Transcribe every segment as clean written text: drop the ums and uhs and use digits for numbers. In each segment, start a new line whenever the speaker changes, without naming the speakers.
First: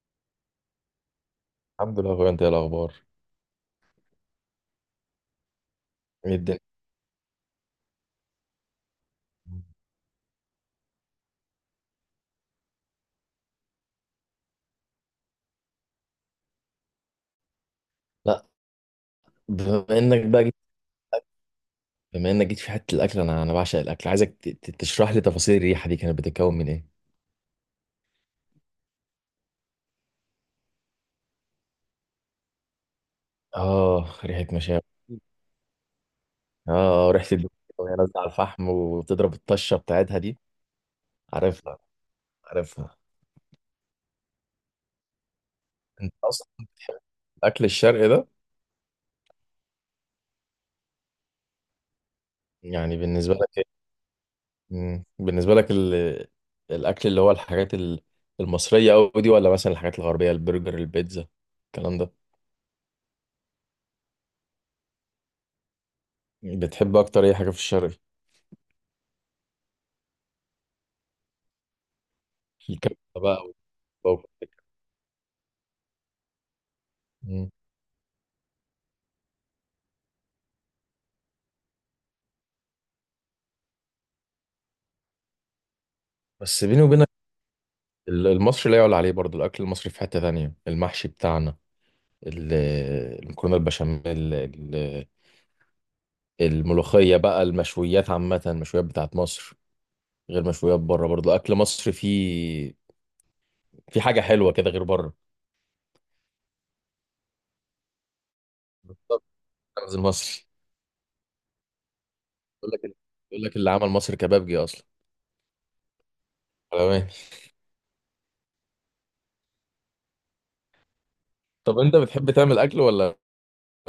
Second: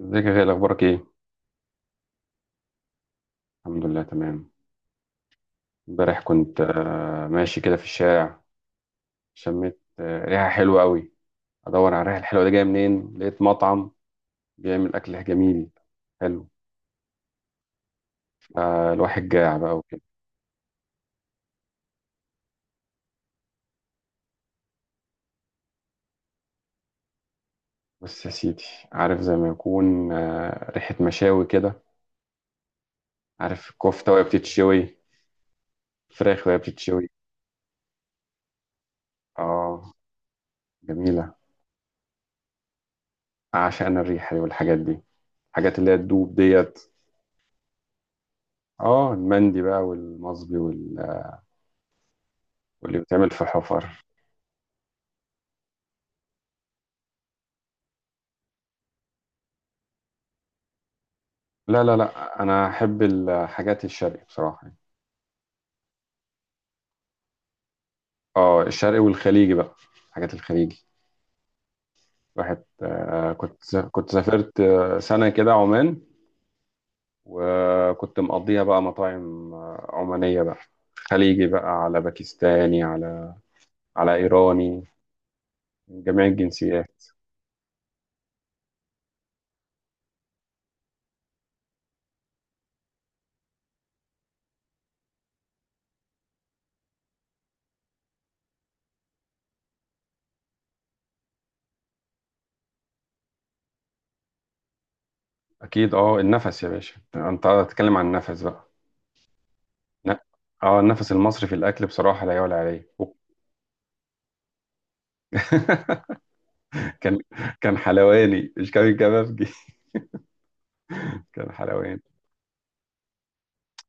ازيك يا غالي؟ اخبارك ايه؟
الحمد لله يا اخويا، انت ايه الاخبار؟
الحمد لله، تمام. امبارح
ايه الدنيا؟
كنت ماشي كده في الشارع. شميت ريحه حلوه قوي. ادور على الريحه الحلوه دي جايه منين، لقيت مطعم بيعمل اكل جميل. حلو.
لا.
فالواحد جاع بقى
بما
وكده.
انك بقى جيت بما انك جيت في حته الاكل، انا بعشق الاكل، عايزك تشرح لي تفاصيل الريحه دي، كانت بتتكون من ايه؟
بص يا سيدي، عارف زي ما يكون ريحه مشاوي كده. عارف الكفته
اه
وهي
ريحه مشاوي.
بتتشوي، فراخ وهي
اه،
بتتشوي.
ريحه الدهون وهي نازله على الفحم وتضرب الطشه
اه،
بتاعتها دي.
جميله.
عارفها، عارفها.
اعشق انا الريحه دي والحاجات دي، الحاجات اللي هي
انت
تدوب
اصلا
ديت.
الاكل الشرقي ده
اه، المندي بقى والمصبي
يعني
واللي بيتعمل
بالنسبه
في
لك ايه؟
حفر.
مم. بالنسبه لك الاكل اللي هو الحاجات المصريه قوي دي، ولا مثلا الحاجات الغربيه البرجر البيتزا
لا لا
الكلام ده؟
لا، انا احب الحاجات الشرقي بصراحه يعني.
بتحب اكتر اي حاجه في الشرق؟
اه الشرقي والخليجي بقى، الحاجات الخليجي. واحد
الكبسة
آه
بقى
كنت كنت
والممبار والكلام
سافرت
ده.
سنه كده عمان.
مم.
وكنت مقضيها بقى مطاعم عمانيه بقى، خليجي بقى، على باكستاني، على ايراني، من جميع
بس بيني
الجنسيات.
وبينك المصري لا يعلى عليه، برضه الأكل المصري في حتة تانية، المحشي بتاعنا ال- المكرونة البشاميل الملوخية بقى، المشويات عامة، المشويات بتاعت مصر غير مشويات بره، برضه أكل مصر فيه، في حاجة حلوة كده غير بره.
اكيد، اه النفس يا باشا، انت هتتكلم عن النفس بقى.
طب أنزل
لا.
مصر.
اه النفس المصري في الاكل بصراحه لا يعلى
يقول
عليه.
لك يقول لك اللي عمل مصر كبابجي أصلا، حلوان.
كان كان حلواني، مش كان كبابجي. كان
طب أنت
حلواني.
بتحب تعمل أكل ولا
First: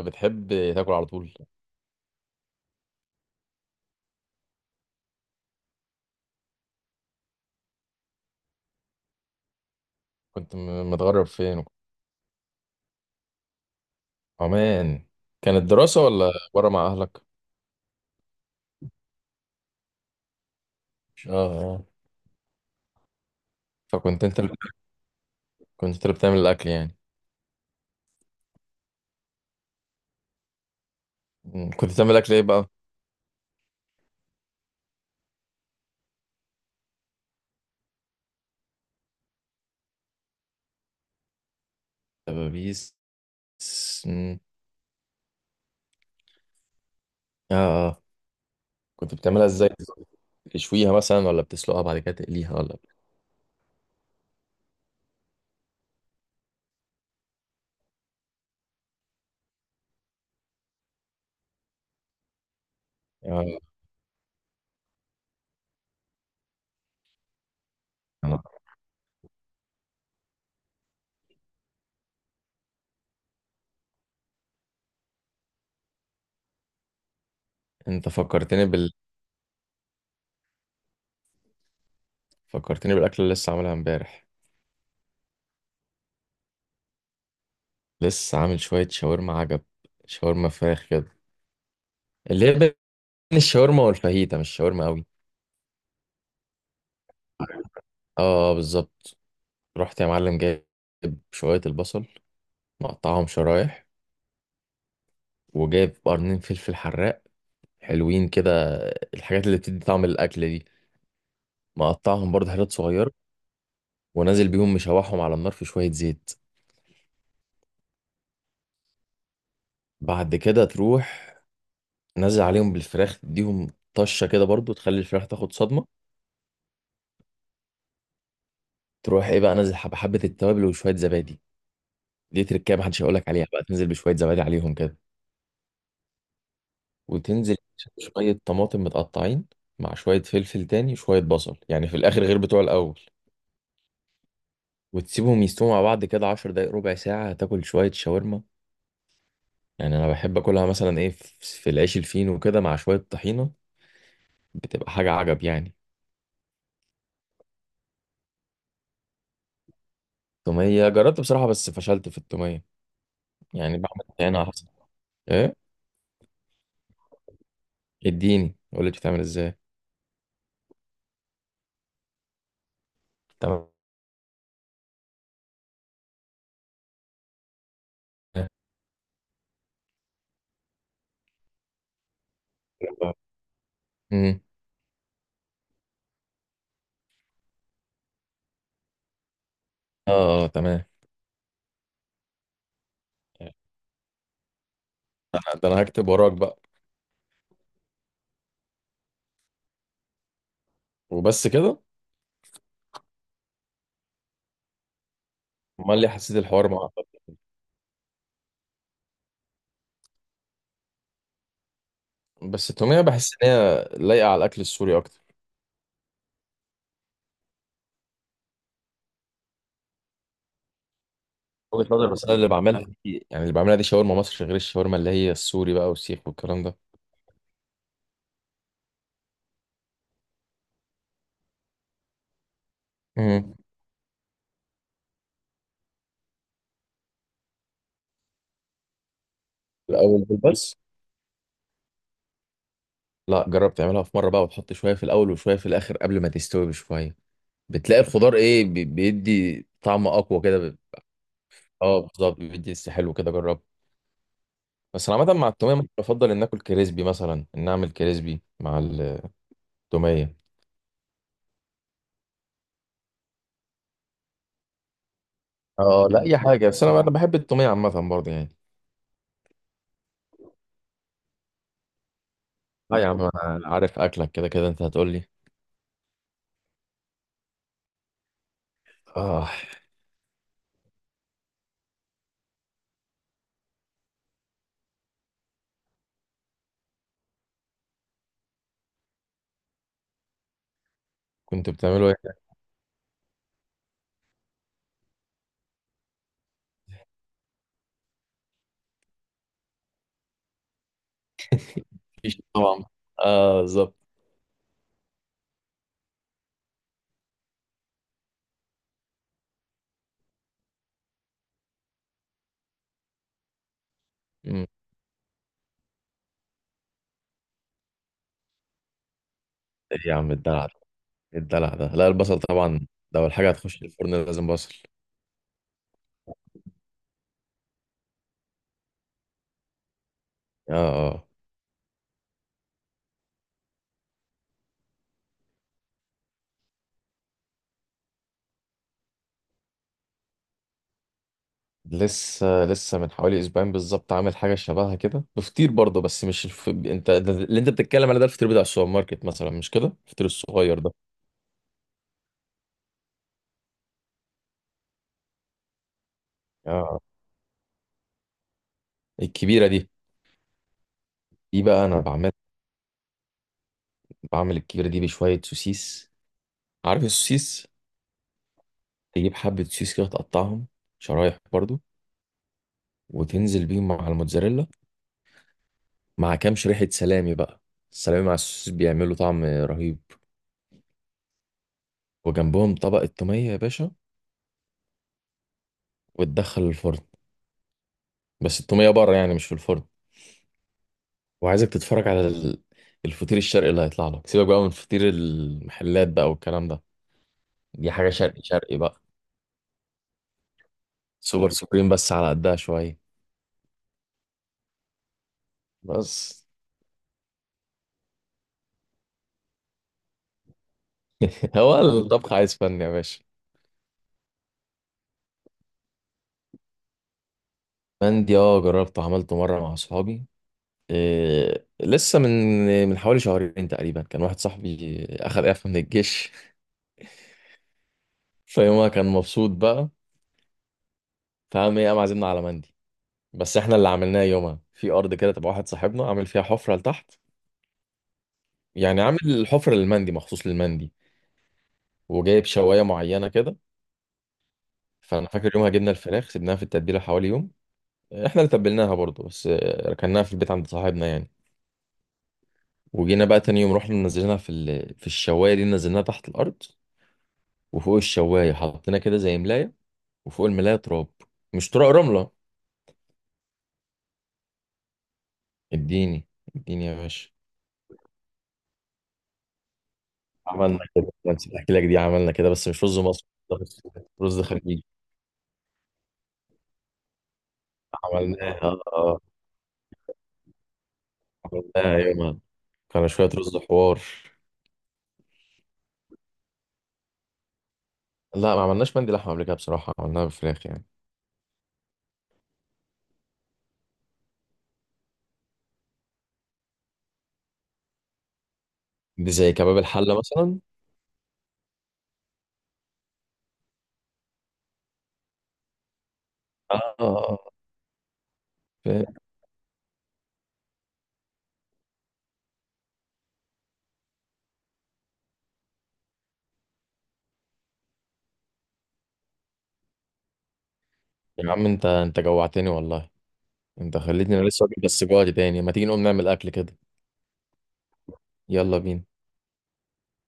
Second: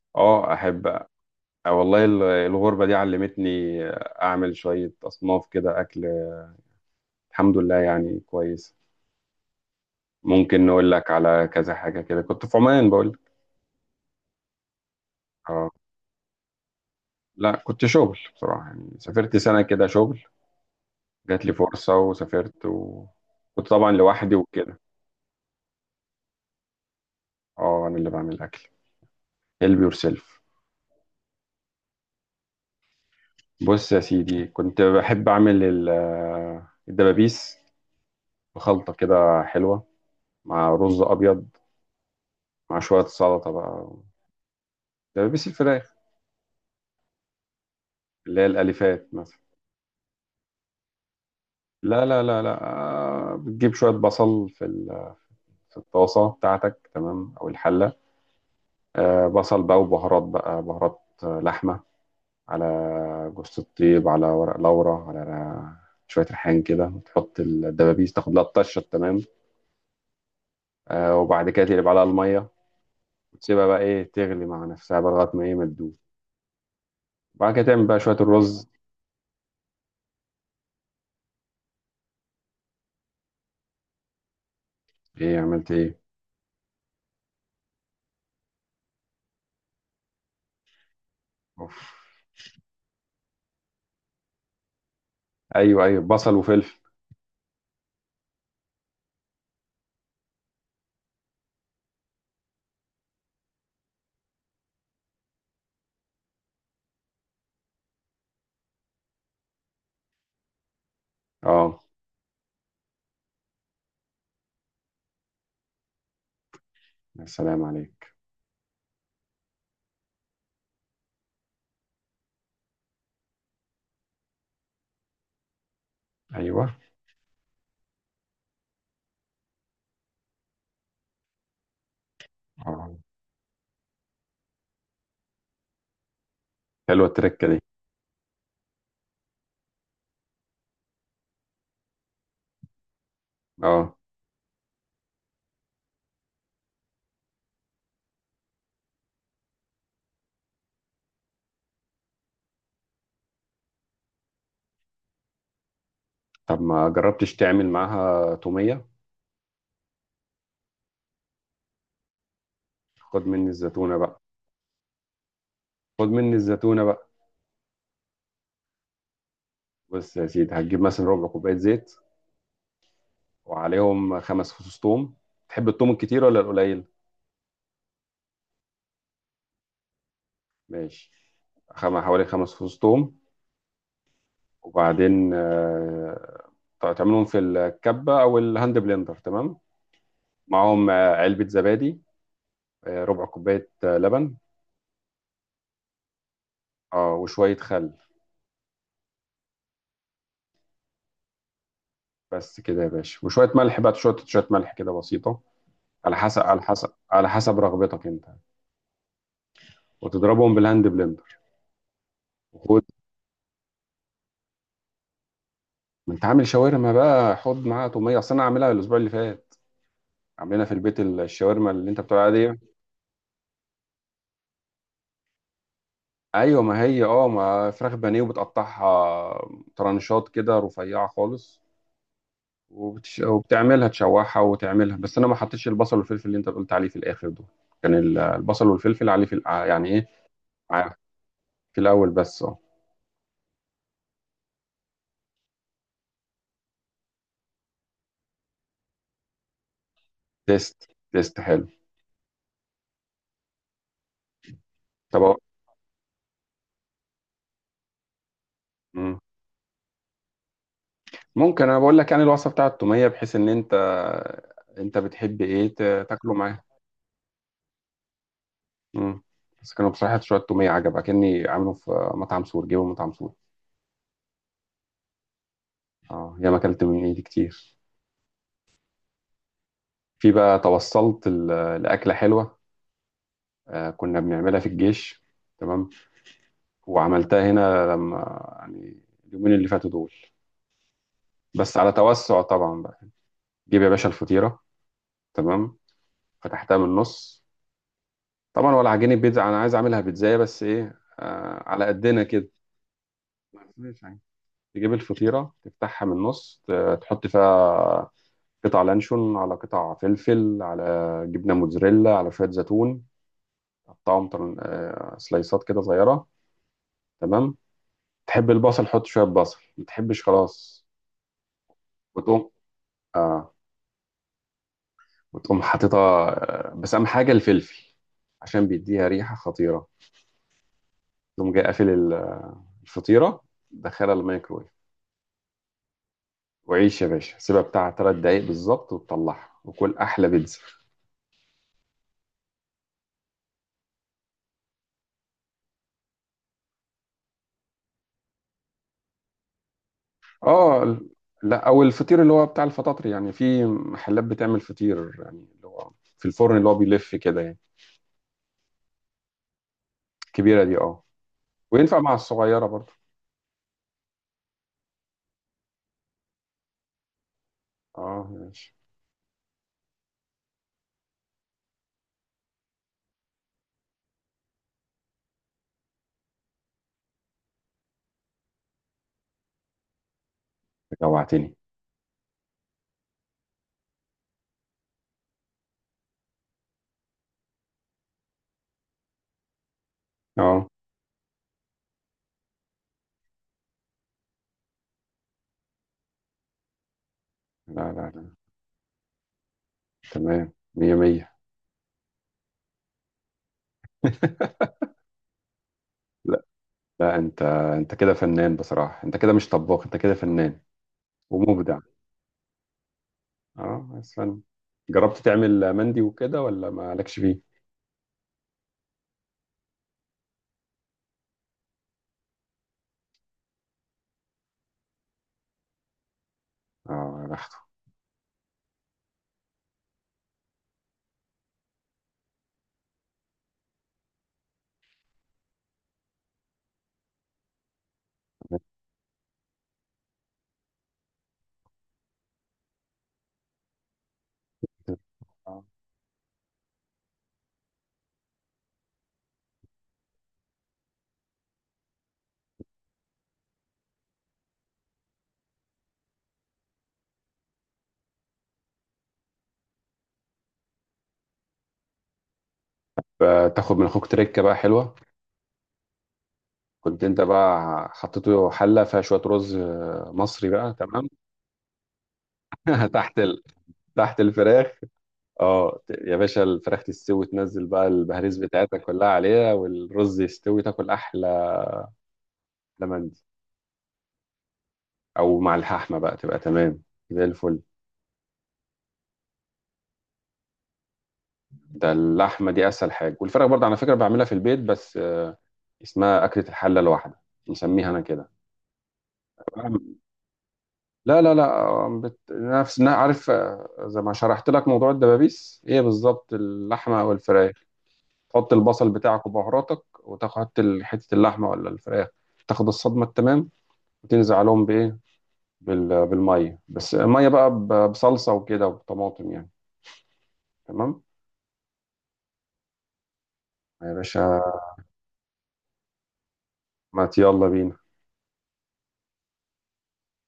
بتحب
اه احب.
تاكل على طول؟
والله الغربة دي علمتني، اعمل شوية اصناف كده اكل. الحمد لله يعني كويس.
كنت
ممكن نقول لك
متغرب
على
فين؟
كذا حاجة كده، كنت في عمان بقول لك.
عمان؟ كانت
اه
دراسة ولا بره مع أهلك؟
لا، كنت شغل بصراحة يعني، سافرت سنة كده شغل.
اه،
جات لي
اه.
فرصة وسافرت، وكنت طبعا
فكنت
لوحدي
أنت اللي
وكده.
كنت أنت اللي بتعمل الأكل يعني؟
اه، انا اللي بعمل الاكل. هيلب يور سيلف.
مم. كنت بتعمل أكل إيه بقى؟
بص يا سيدي، كنت بحب اعمل الدبابيس، بخلطة كده حلوة، مع رز ابيض، مع
دبابيس؟
شوية سلطة بقى،
مم.
دبابيس الفراخ
آه، آه.
اللي هي الاليفات
كنت
مثلا.
بتعملها إزاي؟ تشويها مثلا، ولا بتسلقها بعد
لا
كده
لا لا
تقليها،
لا.
ولا؟
بتجيب شويه بصل في في الطاسه بتاعتك، تمام، او الحله. بصل بقى، وبهارات بقى بهارات لحمه، على جوز
آه.
الطيب، على ورق لورا، على شويه ريحان كده، وتحط الدبابيس تاخد لها
آه.
الطشه، تمام. وبعد كده تقلب عليها الميه، وتسيبها بقى ايه تغلي مع نفسها بقى لغايه ما ايه ما تدوب. وبعد كده تعمل بقى
أنت
شويه
فكرتني
الرز.
فكرتني بالأكل اللي لسه عاملها إمبارح.
ايه عملت ايه؟
لسه عامل شوية شاورما عجب، شاورما فراخ كده،
اوف.
اللي هي بين الشاورما والفاهيتا، مش شاورما قوي.
ايوه ايوه، بصل وفلفل.
اه، بالظبط. رحت يا معلم جايب شوية البصل، مقطعهم شرايح، وجايب قرنين فلفل حراق حلوين كده، الحاجات اللي بتدي طعم الأكل دي،
اه
مقطعهم برضه حتت صغيرة، ونازل بيهم مشوحهم على النار في شوية زيت.
يا سلام عليك.
بعد كده تروح نازل عليهم بالفراخ، تديهم طشة كده برضه، تخلي الفراخ تاخد صدمة.
ايوه.
تروح ايه بقى، نازل حبة حبة التوابل وشوية زبادي، دي تركية
آه.
محدش هيقولك عليها بقى، تنزل بشوية زبادي عليهم كده.
حلوة التركة
وتنزل
دي.
شوية طماطم متقطعين، مع شوية فلفل تاني، شوية بصل يعني في الآخر غير بتوع الأول.
اه
وتسيبهم يستووا مع بعض كده 10 دقايق، ربع ساعة، تاكل شوية شاورما. يعني أنا بحب أكلها مثلا إيه، في العيش الفينو وكده مع شوية طحينة، بتبقى حاجة عجب يعني.
طب ما جربتش تعمل معاها تومية؟
تومية جربت بصراحة، بس فشلت في التومية،
خد مني
يعني
الزيتونة
بعمل
بقى.
طحينة أحسن. إيه؟
خد مني الزيتونة بقى.
اديني قول لي بتتعمل إزاي.
بص يا سيدي، هتجيب مثلا ربع كوباية زيت،
تمام.
وعليهم 5 فصوص توم. تحب التوم الكتير ولا القليل؟ ماشي. حوالي 5 فصوص توم.
امم
وبعدين تعملهم في الكبة أو الهاند بلندر، تمام.
آه، آه، تمام.
معاهم علبة زبادي، ربع كوباية لبن.
ده أنا هكتب وراك بقى.
اه وشوية خل.
وبس كده؟
بس كده يا باشا، وشوية ملح بقى، شوية شوية ملح كده بسيطة.
أمال ليه
على
حسيت
حسب، على
الحوار
حسب،
معقد؟
على حسب رغبتك انت. وتضربهم بالهاند بلندر.
بس
وخد.
التومية بحس إن هي لايقة على الأكل السوري أكتر.
ما انت عامل شاورما بقى، حط معاها توميه. اصل انا عاملها الاسبوع اللي فات، عاملينها في البيت الشاورما
وجهة
اللي انت
نظر،
بتقول
بس انا اللي
عليها دي.
بعملها دي، يعني اللي بعملها دي شاورما مصر، غير الشاورما اللي هي السوري بقى والسيخ
ايوه،
والكلام ده.
ما هي اه ما فراخ بانيه وبتقطعها ترانشات كده رفيعه خالص.
مم.
وبتعملها تشوحها وتعملها، بس انا ما حطيتش البصل والفلفل اللي انت قلت عليه في الاخر دول. كان البصل والفلفل عليه في يعني ايه.
الاول بس.
ع- في الاول بس، اه.
لا، جرب تعملها في مره بقى، وتحط شويه في الاول وشويه في الاخر قبل ما تستوي بشويه، بتلاقي الخضار ايه بيدي طعم اقوى كده،
تيست تيست، حلو.
اه بالظبط، بيدي لسه حلو كده، جرب. بس انا
طب
عامه مع التوميه ممكن بفضل ان اكل كريسبي، مثلا ان اعمل كريسبي مع
مم.
التوميه.
ممكن انا بقول لك يعني الوصفه بتاعه التوميه، بحيث ان انت بتحب ايه
اه لا،
تاكله
اي
معاه.
حاجه، بس انا بحب التوميه عامه برضه يعني.
مم. بس كانوا بصراحه شويه توميه عجبك، كاني عامله في مطعم سور. جيبه من
لا يا
مطعم
عم،
سور.
انا عارف اكلك، كده كده انت هتقول لي.
اه ياما اكلت من ايدي كتير.
اه.
في بقى توصلت لاكله حلوه. كنا بنعملها في الجيش، تمام. وعملتها هنا لما يعني اليومين اللي فاتوا دول،
كنت
بس على
بتعمله ايه؟
توسع طبعا بقى. جيب يا باشا الفطيره، تمام، فتحتها من النص. طبعا ولا عجينه بيتزا، انا عايز اعملها بيتزايه، بس ايه، على قدنا
مفيش
كده.
طبعا. اه،
ما
بالظبط.
فيهاش حاجة. تجيب الفطيرة، تفتحها من النص، تحط فيها قطع لانشون، على قطع فلفل، على جبنة موتزاريلا، على شوية زيتون، تقطعهم
مم.
سلايسات كده صغيرة، تمام. تحب البصل حط شوية بصل، ما
ايه يا
تحبش
عم الدلع ده؟
خلاص.
ايه الدلع ده؟ لا البصل
وتقوم
طبعا، لو الحاجه
آه
هتخش الفرن لازم بصل.
وتقوم حاططها، بس أهم حاجة الفلفل عشان بيديها ريحة خطيرة.
اه، اه.
تقوم جاي قافل الفطيرة، دخلها الميكرويف، وعيش يا باشا، سيبها بتاع 3 دقايق بالظبط، وتطلعها وكل أحلى بيتزا.
لسه لسه من حوالي اسبوعين بالظبط عامل حاجه شبهها كده بفطير برضه، بس مش انت اللي انت بتتكلم عليه ده الفطير بتاع السوبر ماركت مثلا، مش كده، الفطير الصغير
اه
ده.
لا او الفطير اللي هو بتاع الفطاطري يعني، في محلات بتعمل فطير يعني، اللي هو في الفرن اللي هو
اه،
بيلف كده يعني.
الكبيره دي.
الكبيره دي اه.
دي بقى
وينفع
انا
مع
بعمل،
الصغيره برضه.
الكبيره دي بشويه سوسيس. عارف السوسيس؟
اه ماشي،
تجيب حبه سوسيس كده تقطعهم شرايح برضه، وتنزل بيهم مع الموتزاريلا، مع كام شريحة سلامي بقى، السلامي مع السوسيس بيعملوا طعم رهيب.
جوعتني.
وجنبهم طبق التومية يا باشا، وتدخل الفرن. بس التومية بره يعني، مش في الفرن.
اه
وعايزك تتفرج على الفطير الشرقي اللي هيطلع لك، سيبك بقى من فطير المحلات بقى والكلام ده.
لا
دي حاجة
لا لا.
شرقي شرقي بقى،
تمام، مية مية.
سوبر سوبريم، بس على قدها شوية بس.
لا لا، انت كده فنان بصراحه، انت كده مش طباخ، انت كده فنان ومبدع.
هو الطبخ عايز فن يا باشا؟
اه بس فن. جربت تعمل مندي وكده ولا مالكش فيه؟
مندي اه، جربته عملته مرة مع أصحابي، إيه لسه من حوالي شهرين تقريبا. كان واحد صاحبي أخد إعفاء من الجيش،
اه يا بخته.
فيومها كان مبسوط بقى، فقام ايه، قام عازمنا على مندي. بس احنا اللي عملناه يومها في ارض كده تبع واحد صاحبنا، عامل فيها حفره لتحت، يعني عامل الحفره للمندي، مخصوص للمندي، وجايب شوايه معينه كده. فانا فاكر
آه.
يومها جبنا الفراخ سيبناها في التتبيله حوالي يوم، احنا اللي تبلناها برضه، بس ركناها في البيت عند صاحبنا يعني، وجينا بقى تاني يوم رحنا نزلناها في الشوايه دي، نزلناها تحت الارض، وفوق الشوايه حطينا كده زي ملايه، وفوق الملايه تراب، مش تراب، رمله.
فتاخد من اخوك تركه بقى حلوه.
اديني، اديني يا
كنت انت
باشا.
بقى حطيته حله فيها شويه رز مصري بقى،
عملنا
تمام.
كده، ما نسيت احكي لك دي، عملنا كده بس مش رز
تحت
مصر،
ال... تحت
رز
الفراخ.
خليجي.
اه، يا باشا الفراخ تستوي، تنزل بقى البهاريز
عملناها اه،
بتاعتك كلها عليها والرز يستوي، تاكل احلى.
عملناها يومها، كانوا
لمندي
شويه رز حوار.
او مع اللحمه بقى، تبقى تمام، زي الفل.
لا ما عملناش مندي لحمه قبل كده بصراحه، عملناها بفراخ يعني.
ده اللحمه دي اسهل حاجه. والفراخ برضه على فكره بعملها في البيت، بس اسمها اكله الحله الواحده، نسميها انا كده.
دي زي كباب الحله مثلا؟
لا لا لا. نفس عارف زي ما شرحت لك موضوع الدبابيس، هي بالظبط
اه،
اللحمه او
آه،
الفراخ. تحط البصل
آه.
بتاعك وبهاراتك، وتحط حتة اللحمة ولا الفراخ. تاخد الصدمة، التمام. وتنزل عليهم بإيه؟ بالمية، بس مية بقى بصلصة وكده وطماطم يعني. تمام
يا عم انت، جوعتني والله،
يا
انت خليتني
باشا،
انا لسه واكل بس جوعت تاني، ما تيجي نقوم نعمل اكل كده.
ما يلا بينا.
يلا بينا.